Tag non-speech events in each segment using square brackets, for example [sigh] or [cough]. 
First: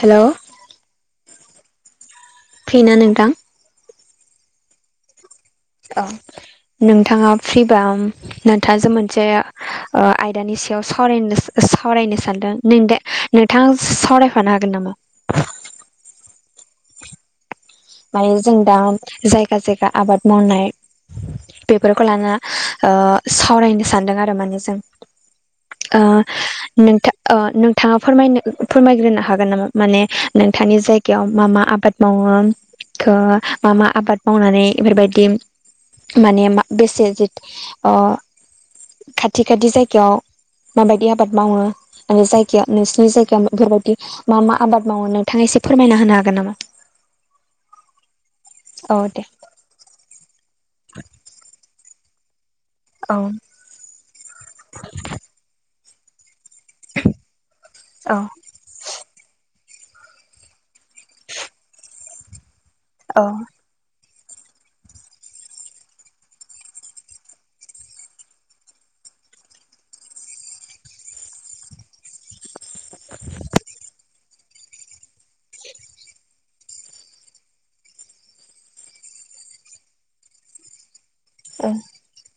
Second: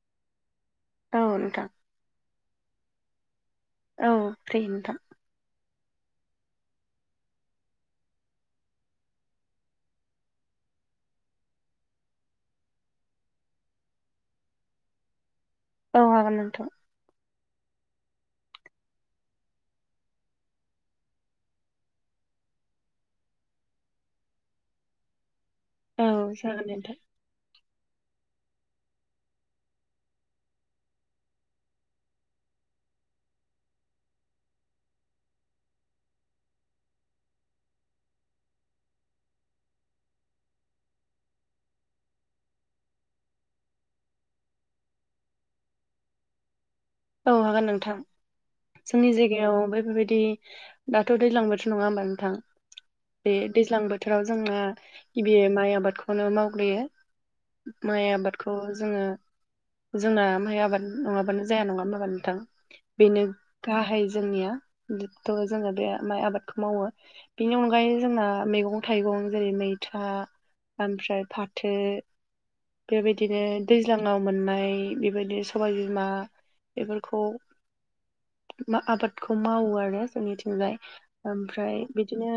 Hello औ नोंथां। फ्रिना नोंथां? औ फ्रि नोंथां। औ नोंथाङा फ्रिबा नोंथाजों मोनसे ओ आयदानि सायाव सावरायनो सा- ओ सावरायनो सानदों नों दा नोंथाङा सावरायफानो हागोन नामा? [inaudible] औ हागोन नोंथां। मानि जों दा जायगा जायगा आबाद मावनाय बेफोरखौ लाना ओ सावरायनो सानदों आरो माने जों। ओ औ जागोन नोंथां नोंथा ओ नोंथाङा फोरमायनो फोरमायग्रोनो हागोन नामा माने नोंथांनि जायगायाव मा मा आबाद मावो? खो मा मा आबाद मावनानै इफोरबायदि माने मा- बेसे जि ओ खाथि खाथि जायगायाव माबायदि आबाद मावो? आरो जायगायाव नोंसिनि जायगायाव बेफोरबायदि मा मा आबाद मावो नोंथाङा एसे फोरमायना होनो हागोन नामा? औ हागोन नोंथां। औ जोंनि दे जायगायाव बेफोरबायदि दाथ' दैज्लां बोथो नङा होमबा नोंथां? औ बे दैज्लां बोथोराव जोंना गिबि माइ आबादखौनो मावग्रोयो। माइ औ आबाद खौ जोङो जोंना माय आबाद नङाबानो जाया नङा होनबा नोंथां। बेनो गाहाय जोंनिया थ' जोङो बे माइ आबादखौ मावो। बेनि अनगायै जोंना मैगं थाइगं जेरै मैथा ओमफ्राय फाथो बेबायदिनो दैज्लाङाव मोननाय बेबायदिनो सबाय बिमा बेफोरखौ मा आबादखौ मावो आरो जोंनिथिंजाय। ओमफ्राय बिदिनो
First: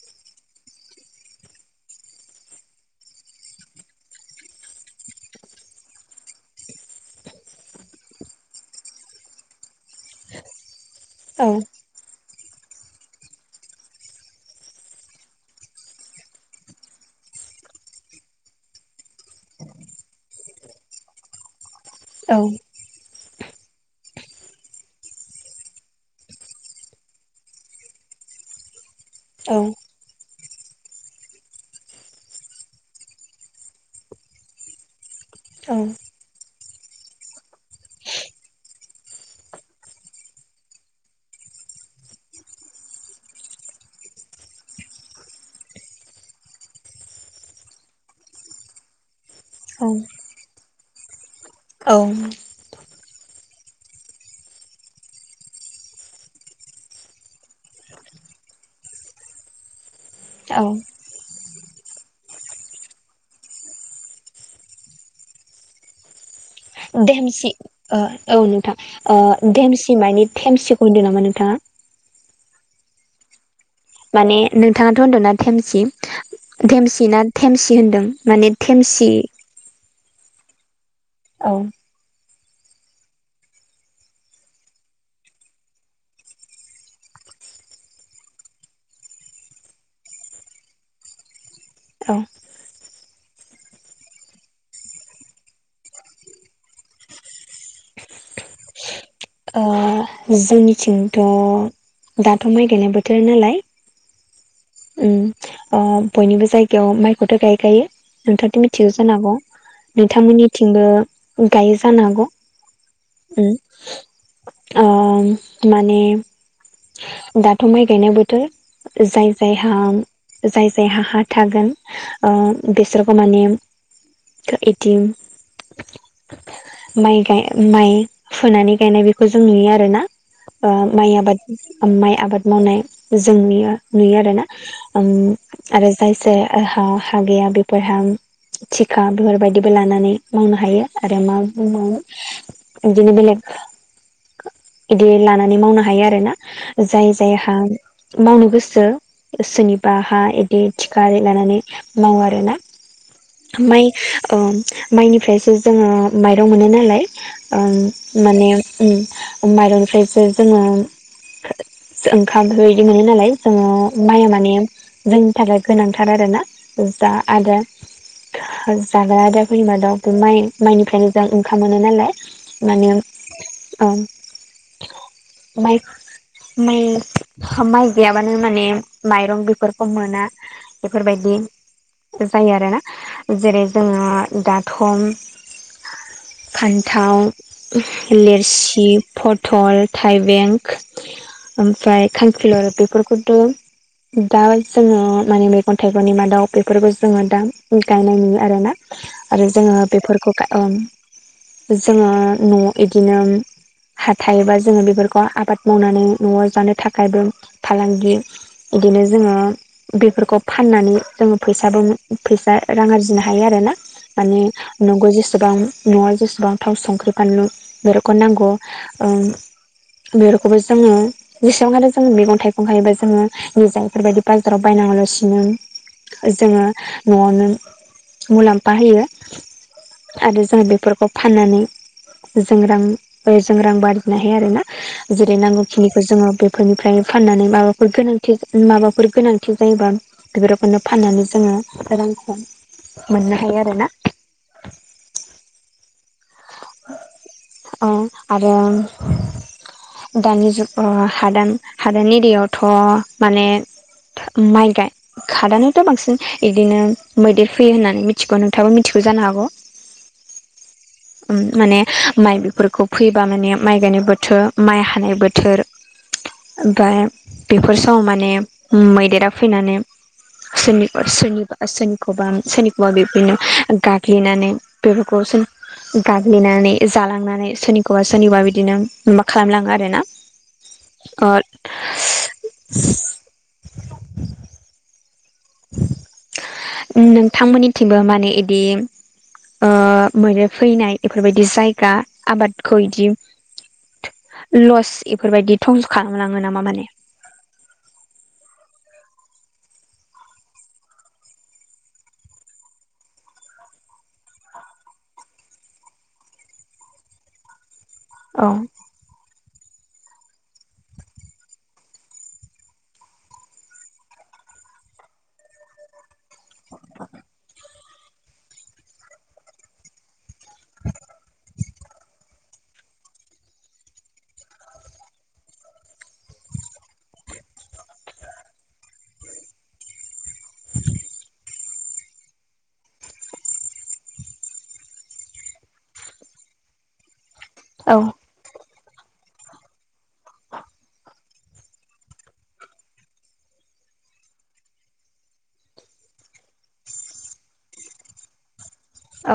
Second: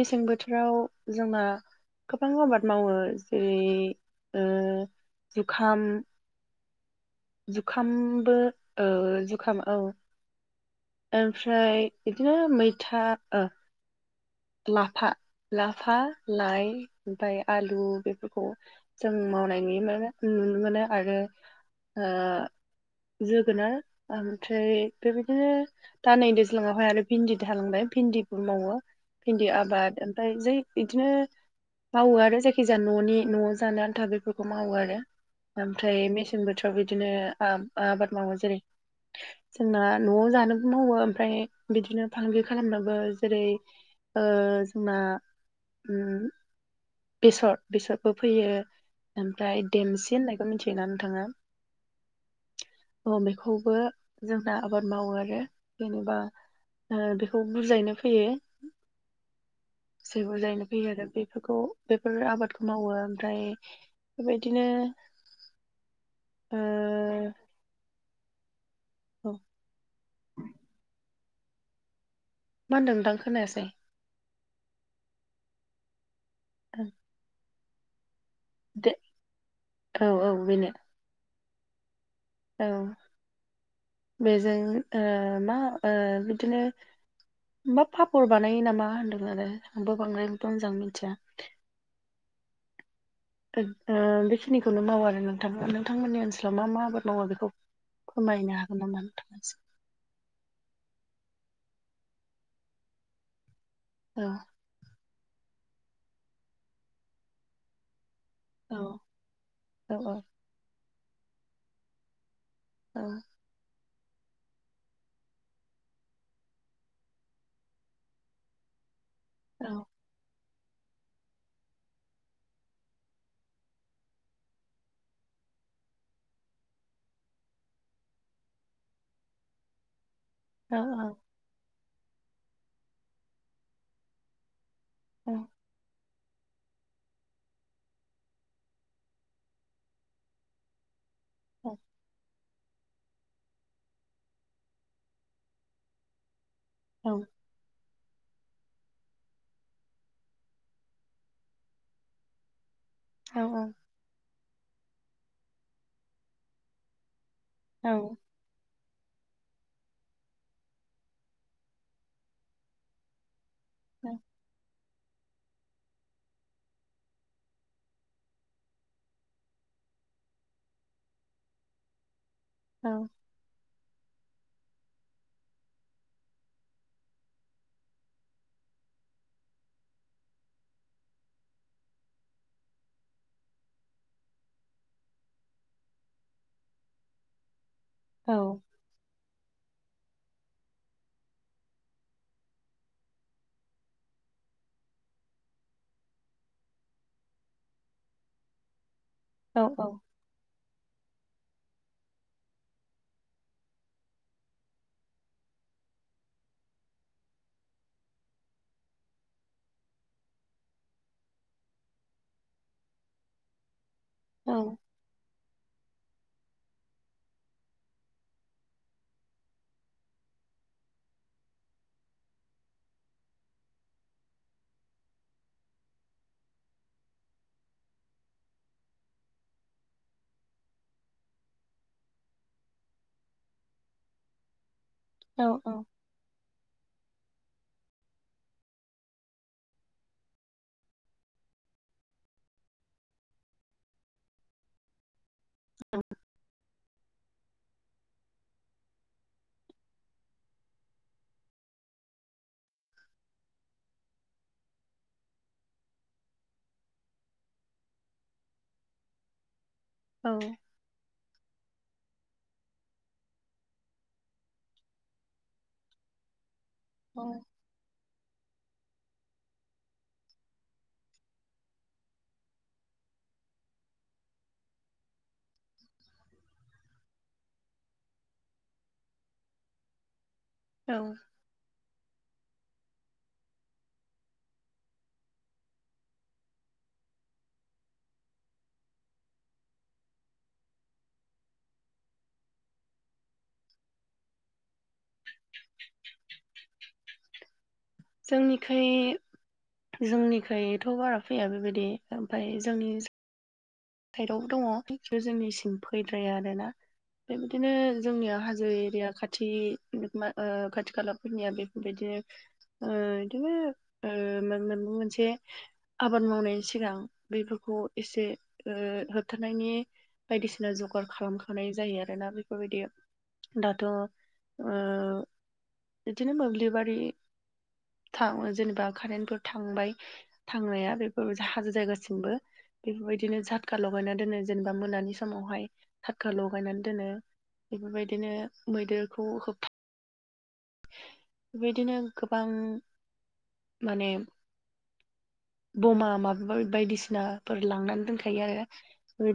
मेसें बोथोराव जोंना गोबां आबाद मावो जेरै ओ जुखाम जुखामबो ओ जुखाम औ ओमफ्राय इदिनो मैथा ओ लाफा लाफा लाइ ओमफ्राय आलु बेफोरखौ जों मावनाय नुनो मोनो आरो ओ औ जोगोनार ओमफ्राय बेबायदिनो दा नै दैज्लाङावहाय आरो भिन्दि थालांबाय भिन्दिबो मावो भिन्दि आबाद ओमफ्राय जै बिदिनो मावो आरो जायखिजाया न'नि न'आव जानो आन्था बेफोरखौ मावो आरो। ओमफ्राय मेसें बोथोराव बिदिनो आबाद मावो जेरै जोंना न'आव जानोबो मावो ओमफ्राय बिदिनो फालांगि खालामनोबो जेरै ओ जोंना ओम बेसर बेसरबो फैयो ओमफ्राय देमसि होननायखौ मिथियोना नोंथाङा? औ बेखौबो जोंहा आबाद मावो आरो जेनेबा ओ बेखौ बुजायनो फैयो। जेबो औ जायैनो फैयो आरो बेफोरखौ बेफोर आबादखौ मावो ओमफ्राय बेबायदिनो ओ देमसि औ नोंथां। औ ओ देमसि मानि थेमसिखौ होनदों नामा नोंथाङा? मा होनदों नोंथां खोनायासै। माने नोंथाङाथ' होनदोंना थेमसि धेमसि ना थेमसि होन्दों माने दे थेमसि औ औ बेनो। औ औ बेजों मा बिदिनो मा पापर बानायो नामा होन्दोंमोन आरो आंबो बांद्राय मोजां मिथिया। औ बेखिनिखौनो मावो आरो नोंथां। नोंथांमोननि ओनसोलाव मा मा आबाद मावो बेखौ फोरमायनो हागोन नामा नोंथां? ओ जोंनिथिंथ' दाथ' माइ गायनाय बोथोर नालाय ओ ओ बयनिबो जायगायाव माइखौथ' गायखायो। नोंथाङाथ' औ मिथिगौ जानो हागौ औ औ नोंथांमोननिथिंबो गायो जानो हागौ। अ ओ माने दाथ' माइ गायनाय बोथोर जाय औ जायहा जाय जायहा हा थागोन बेसोरखौ माने इदिम माइ गाय माइ फुनानै गायनाय बेखौ जों नुयो आरो ना। ओ औ माइ आबाद माइ आबाद मावनाय जों नुयो नुयो आरो ना। आरो जायहा हा गैया बेफोरहा थिखा बेफोरबायदिबो लानानै मावनो हायो आरो मा बुंबावनो बिदिनो बेलेग बिदि लानानै मावनो हायो आरो ना। जाय औ जायहा मावनो गोसो जो सोरनिबा हा इदि थिख लानानै मावो आरो ना। औ औ माइ ओ माइनिफ्रायसो जोङो माइरं मोनो नालाय। ओम औ माने माइरंनिफ्रायसो जोङो ओंखाम बेफोरबायदि मोनो नालाय। जोङो औ माइया माने जोंनि थाखाय गोनांथार आरोना। जा आरो जाग्रा आदारफोरनि मादाव बे माइ माइनिफ्रायनो ओंखाम मोनो नालाय। माने औ औ माइ माइ होमाय गैयाबानो माने माइरं बेफोरखौ मोना बेफोरबायदि जायो आरोना जेरै जोङो दाथ' फान्थाव औ लेरसि, पथल, थाइबें ओमफ्राय खांखिलर बे फोरखौथ' दा जोङो माने मैगं थाइगंनि मादाव बेफोरखौ जोङो दा गायनाय नुयो आरोना। आरो औ जोङो बेफोरखौ जोङो न' इदिनो हाथाय बा जोङो बेफोरखौ आबाद मावनानै न'आव जानो थाखायबो फालांगि बिदिनो जोङो बेफोरखौ फाननानै जोङो फैसाबो फैसा रां आरजिनो हायो आरोना। माने औ नंगौ जेसेबां न'आव जेसेबां थाव संख्रि फानलु बेफोरखौ नांगौ बेफोरखौबो जोङो जेसेबां मोनो जों मेगं थाइ ओंखारबा जोङो निजा बेफोरबायदि बाजाराव बायनाङालासिनो जोङो न'आवनो मुलाम्फा होयो। आरो जोंङा बेफोरखौ फाननानै। जों रां बेजों रां बारदिनो हायो आरोना। जेरै औ नांगौखिनिखौ जोङो बेफोरनिफ्रायनो। फाननानै माबाफोर गोनांथि माबाफोर गोनांथि जायोबा। बेफोरखौनो फाननानै जोङो रांखौ मोननो हायो आरोना। औ। अ आरो दानि जुग अ हादान हादान एरियावथ' माने। माइ गाय खादानावथ' बांसिन इदिनो मैदेर फैयो होननानै मिथिगौ नोंथाङाबो मिथिगौ जानो हागौ। औ। ओम माने माइ बेफोरखौ फैयोबा माने माइ गायनाय बोथो माइ हानाय बोथोर। ओमफाय औ। बेफोर समाव माने उम मैदेरा फैनानै। सोरनिबा सोरनिबा सोरनिखौबा सोरनिखौबा बिबदिनो गाग्लिनानै। [inaudible] [inaudible] गाग्लिनानै जालांनानै सोरनिखौबा सोरनिबा बिदिनो माबा खालामलाङो आरो ना। औ। [inaudible] नोंथांमोननिथिंबो माने इदि ओ मैदेर फैनाय। एफोरबायदि जायगा आबादखौ इदि लस एफोरबायदि थंस' खालामलाङो नामा माने? जोंनिखै जोंनिखैथ' बारा फैया बेबायदि ओमफाय जोंनि साइदआव बो दङ खिनथु जोंनिसिम फैद्राया आरो ना। बे बादिनो जोंनिया औ हाजो एरिया खा थि मा ओ खाथि खालाफोरनिया बेफोरबायदिनो। ओ इदिनो ओ मोन मोन मोनसे। आबाद मावनायनि सिगां बेफोरखौ एसे। ओ होबथानायनि बायदिसिना जगार खालामखा नाय जायो आरोना। बेफोरबायदि दाथ' बिदिनो मोब्लिबारि थां जेनेबा कारेन्टफोर थांबाय। थांनाया बेफोरबायदि हाजो जायगासिमबो बेफोरबायदि। बिदिनो झाटका लगायना दोनो जेनेबा मोनानि समावहाय झाटका लगायनानै दोनो। औ बेफोरबायदिनो मैदेरखौ होबथा बेबायदिनो गोबां माने बमा माबा बायदिसिनाफोर लांनानै दोनखायो आरो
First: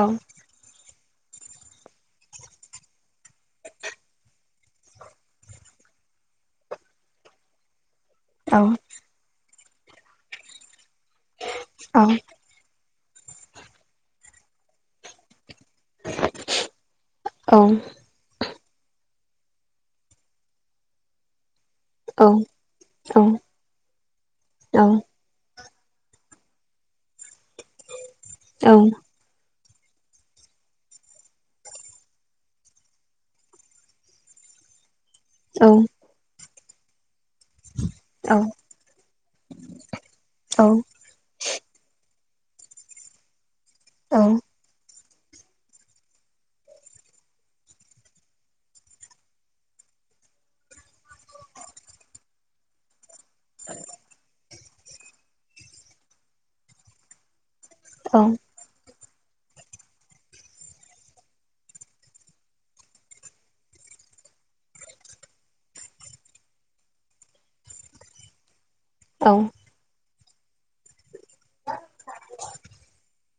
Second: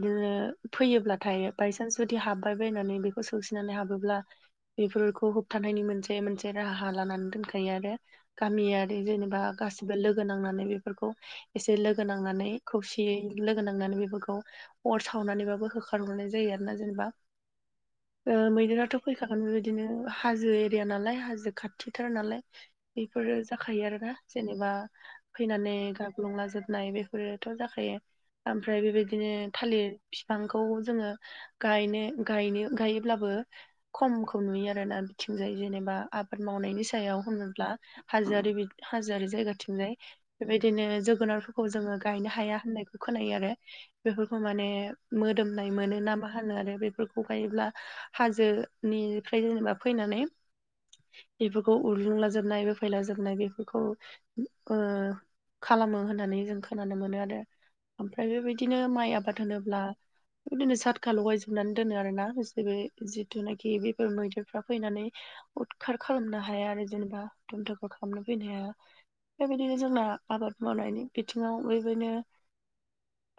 औ फैयोब्लाथाय बायसान्स जुदि हाब्बाय बायनानै बेखौ सौसिनानै हाबोब्ला। बेफोरखौ होबथानायनि मोनसे मोनसे राहा लानानै दोनखायो आरो। औ गामियारि जेनेबा गासिबो लोगो नांनानै बेफोरखौ एसे औ लोगो नांनानै। खौसेयै लोगो नांनानै बेफोरखौ अर सावनानैबाबो होखा रहरनाय जायो आरो ना जेनेबा औ ओ मैदेराथ' फैखागोन बे बेबायदिनो हाजो एरिया नालाय हाजो खा थिथार औ नालाय बेफोरो जाखायो आरोना। जेनेबा औ फैनानै गाग्लुंलाजोबनाय बेफोरोथ' जाखायो। ओमफ्राय औ बेबाय दिनो थालिर बिफांखौ जोङो गायनो गायनो गायोब्लाबो खमखौ नुयो आरोना बिथिंजाय औ जेनेबा आबाद मावनायनि सायाव हो नोब्ला हाजोआरि बि हाजोआरि जायगाथिंजाय औ बेबायदिनो जोगोनारफोर खौ जोङो गायनो हाया होननायखौ खोनायो आरो। बेफोरखौ माने मोदोमनाय मोनो ना मा होनो आरो बेफोरखौ गायोब्ला। हाजोनिफ्राय जेनेबा फैनानै बेफोरखौ उरलुंलाजोबनायबो फैलाजोबनाय बे बेखौ ओ खालामो होननानै जों खोनानो मोनो आरो। ओमफ्राय बेबायदिनो माइ आबाद होनोब्ला बेबायदिनो सातखा लगायजोबनानै दोनो आरोना बेसोरो जिथुनाखि बेफोर मैदेरफ्रा फैनानै उदखार खालामनो हाया आरो जेनेबा दुम दाखाल खालामनो फैनो हाया। दा बेबायदिनो जोंना आबाद मावनायनि बिथिङाव बयबोनो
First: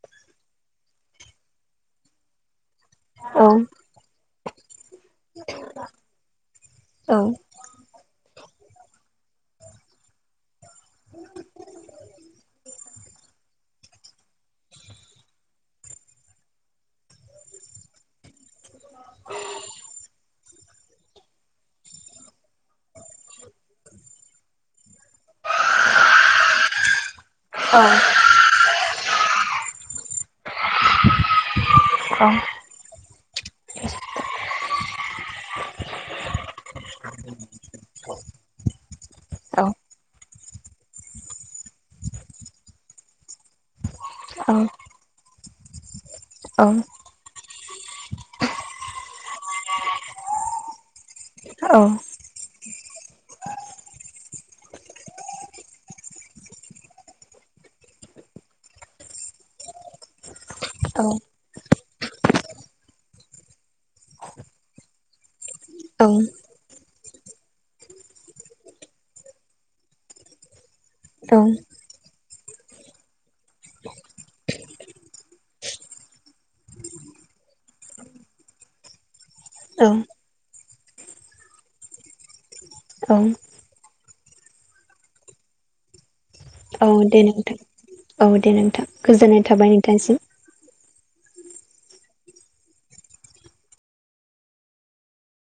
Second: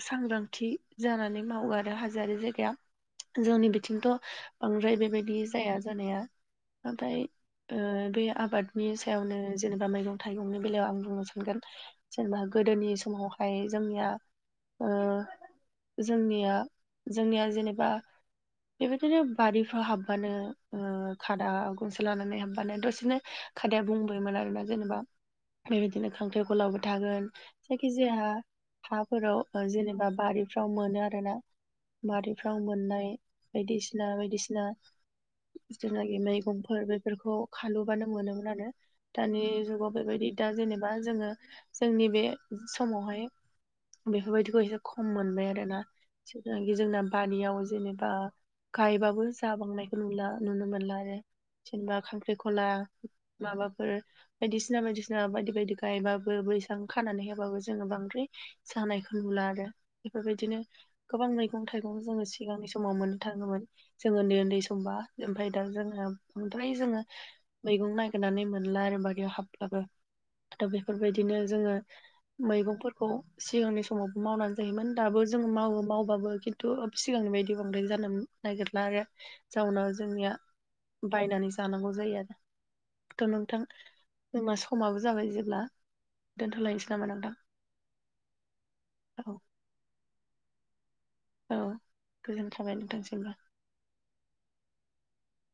सांग्रांथि जानानै मावो आरो हाजोआरि जायगाया। जोंनि बिथिंथ' बांद्राय बेबायदि जाया जानाया। नाथाय औ ओ बे आबाद नि सायावनो जेनेबा मैगं थाइगंनि बेलायाव आं बुंनो सानगोन जेनेबा गोदोनि समावहाय जोंनिया ओ जोंनिया जोंनिया जेनेबा बेबायदिनो बारिफ्राव हाबबानो खादा गनसे लानानै हाबबानो दसेनो खादाया बुंबोमोन आरोना जेनेबा बेबायदिनो खांख्रिखलाबो थागोन औ जायखिजाया फोराव ओ जेनेबा बारिफ्राव मोनो आरो ना। बारिफ्राव मोननाय बायदिसिना बायदिसिना [unintelligible] नागिरनाय मैगंफोर बेफोरखौ खालुबानो मोनोमोन आरो। दानि औ औ जुगाव बेबायदि दा जेनेबा जोङो जोंनि बे समावहाय औ बेफोरबायदिखौ एसे खम मोनबाय आरोना। जेनाखि जोंना बानियाव जेनेबा गायबाबो जाबांनायखौ नुला नुनो मोनला आरो। औ जेनेबा खांख्रिखला माबाफोर बायदिसिना बायदिसिना बायदि बायदि गायबाबो बैसां खानानै होबाबो जोङो बांद्राय जानायखौ नुला आरो। एफोरबायदिनो गोबां मै गं थाइगं जोङो सिगांनि समाव मोननो थाङोमोन जों ओन्दै ओन्दै समबा। ओमफाय दा जोङो बांद्राय जोङो मैगं नागिरनानै मोनला आरो बारियाव हाबब्लाबो। दा बेफोरबायदिनो औ जोङो मैगंफोरखौ सिगांनि समावबो मावनानै जायोमोन। दाबो जों मावो मावबाबो खिन्थु सिगांनि बायदि बांद्राय जानोमोन नागिरला आरो औ जाउनाव जोंनिया बायनानै जानांगौ जायो आरो। औ थ' नोंथां जोंना समाबो जाबाय जेब्ला औ दोनथ'लायनोसै नामा दे नोंथां, औ दे नोंथां औ गोजोननाय थाबाय नोंथांसिम। औ गोजोन थाबाय नोंथांसिमबो।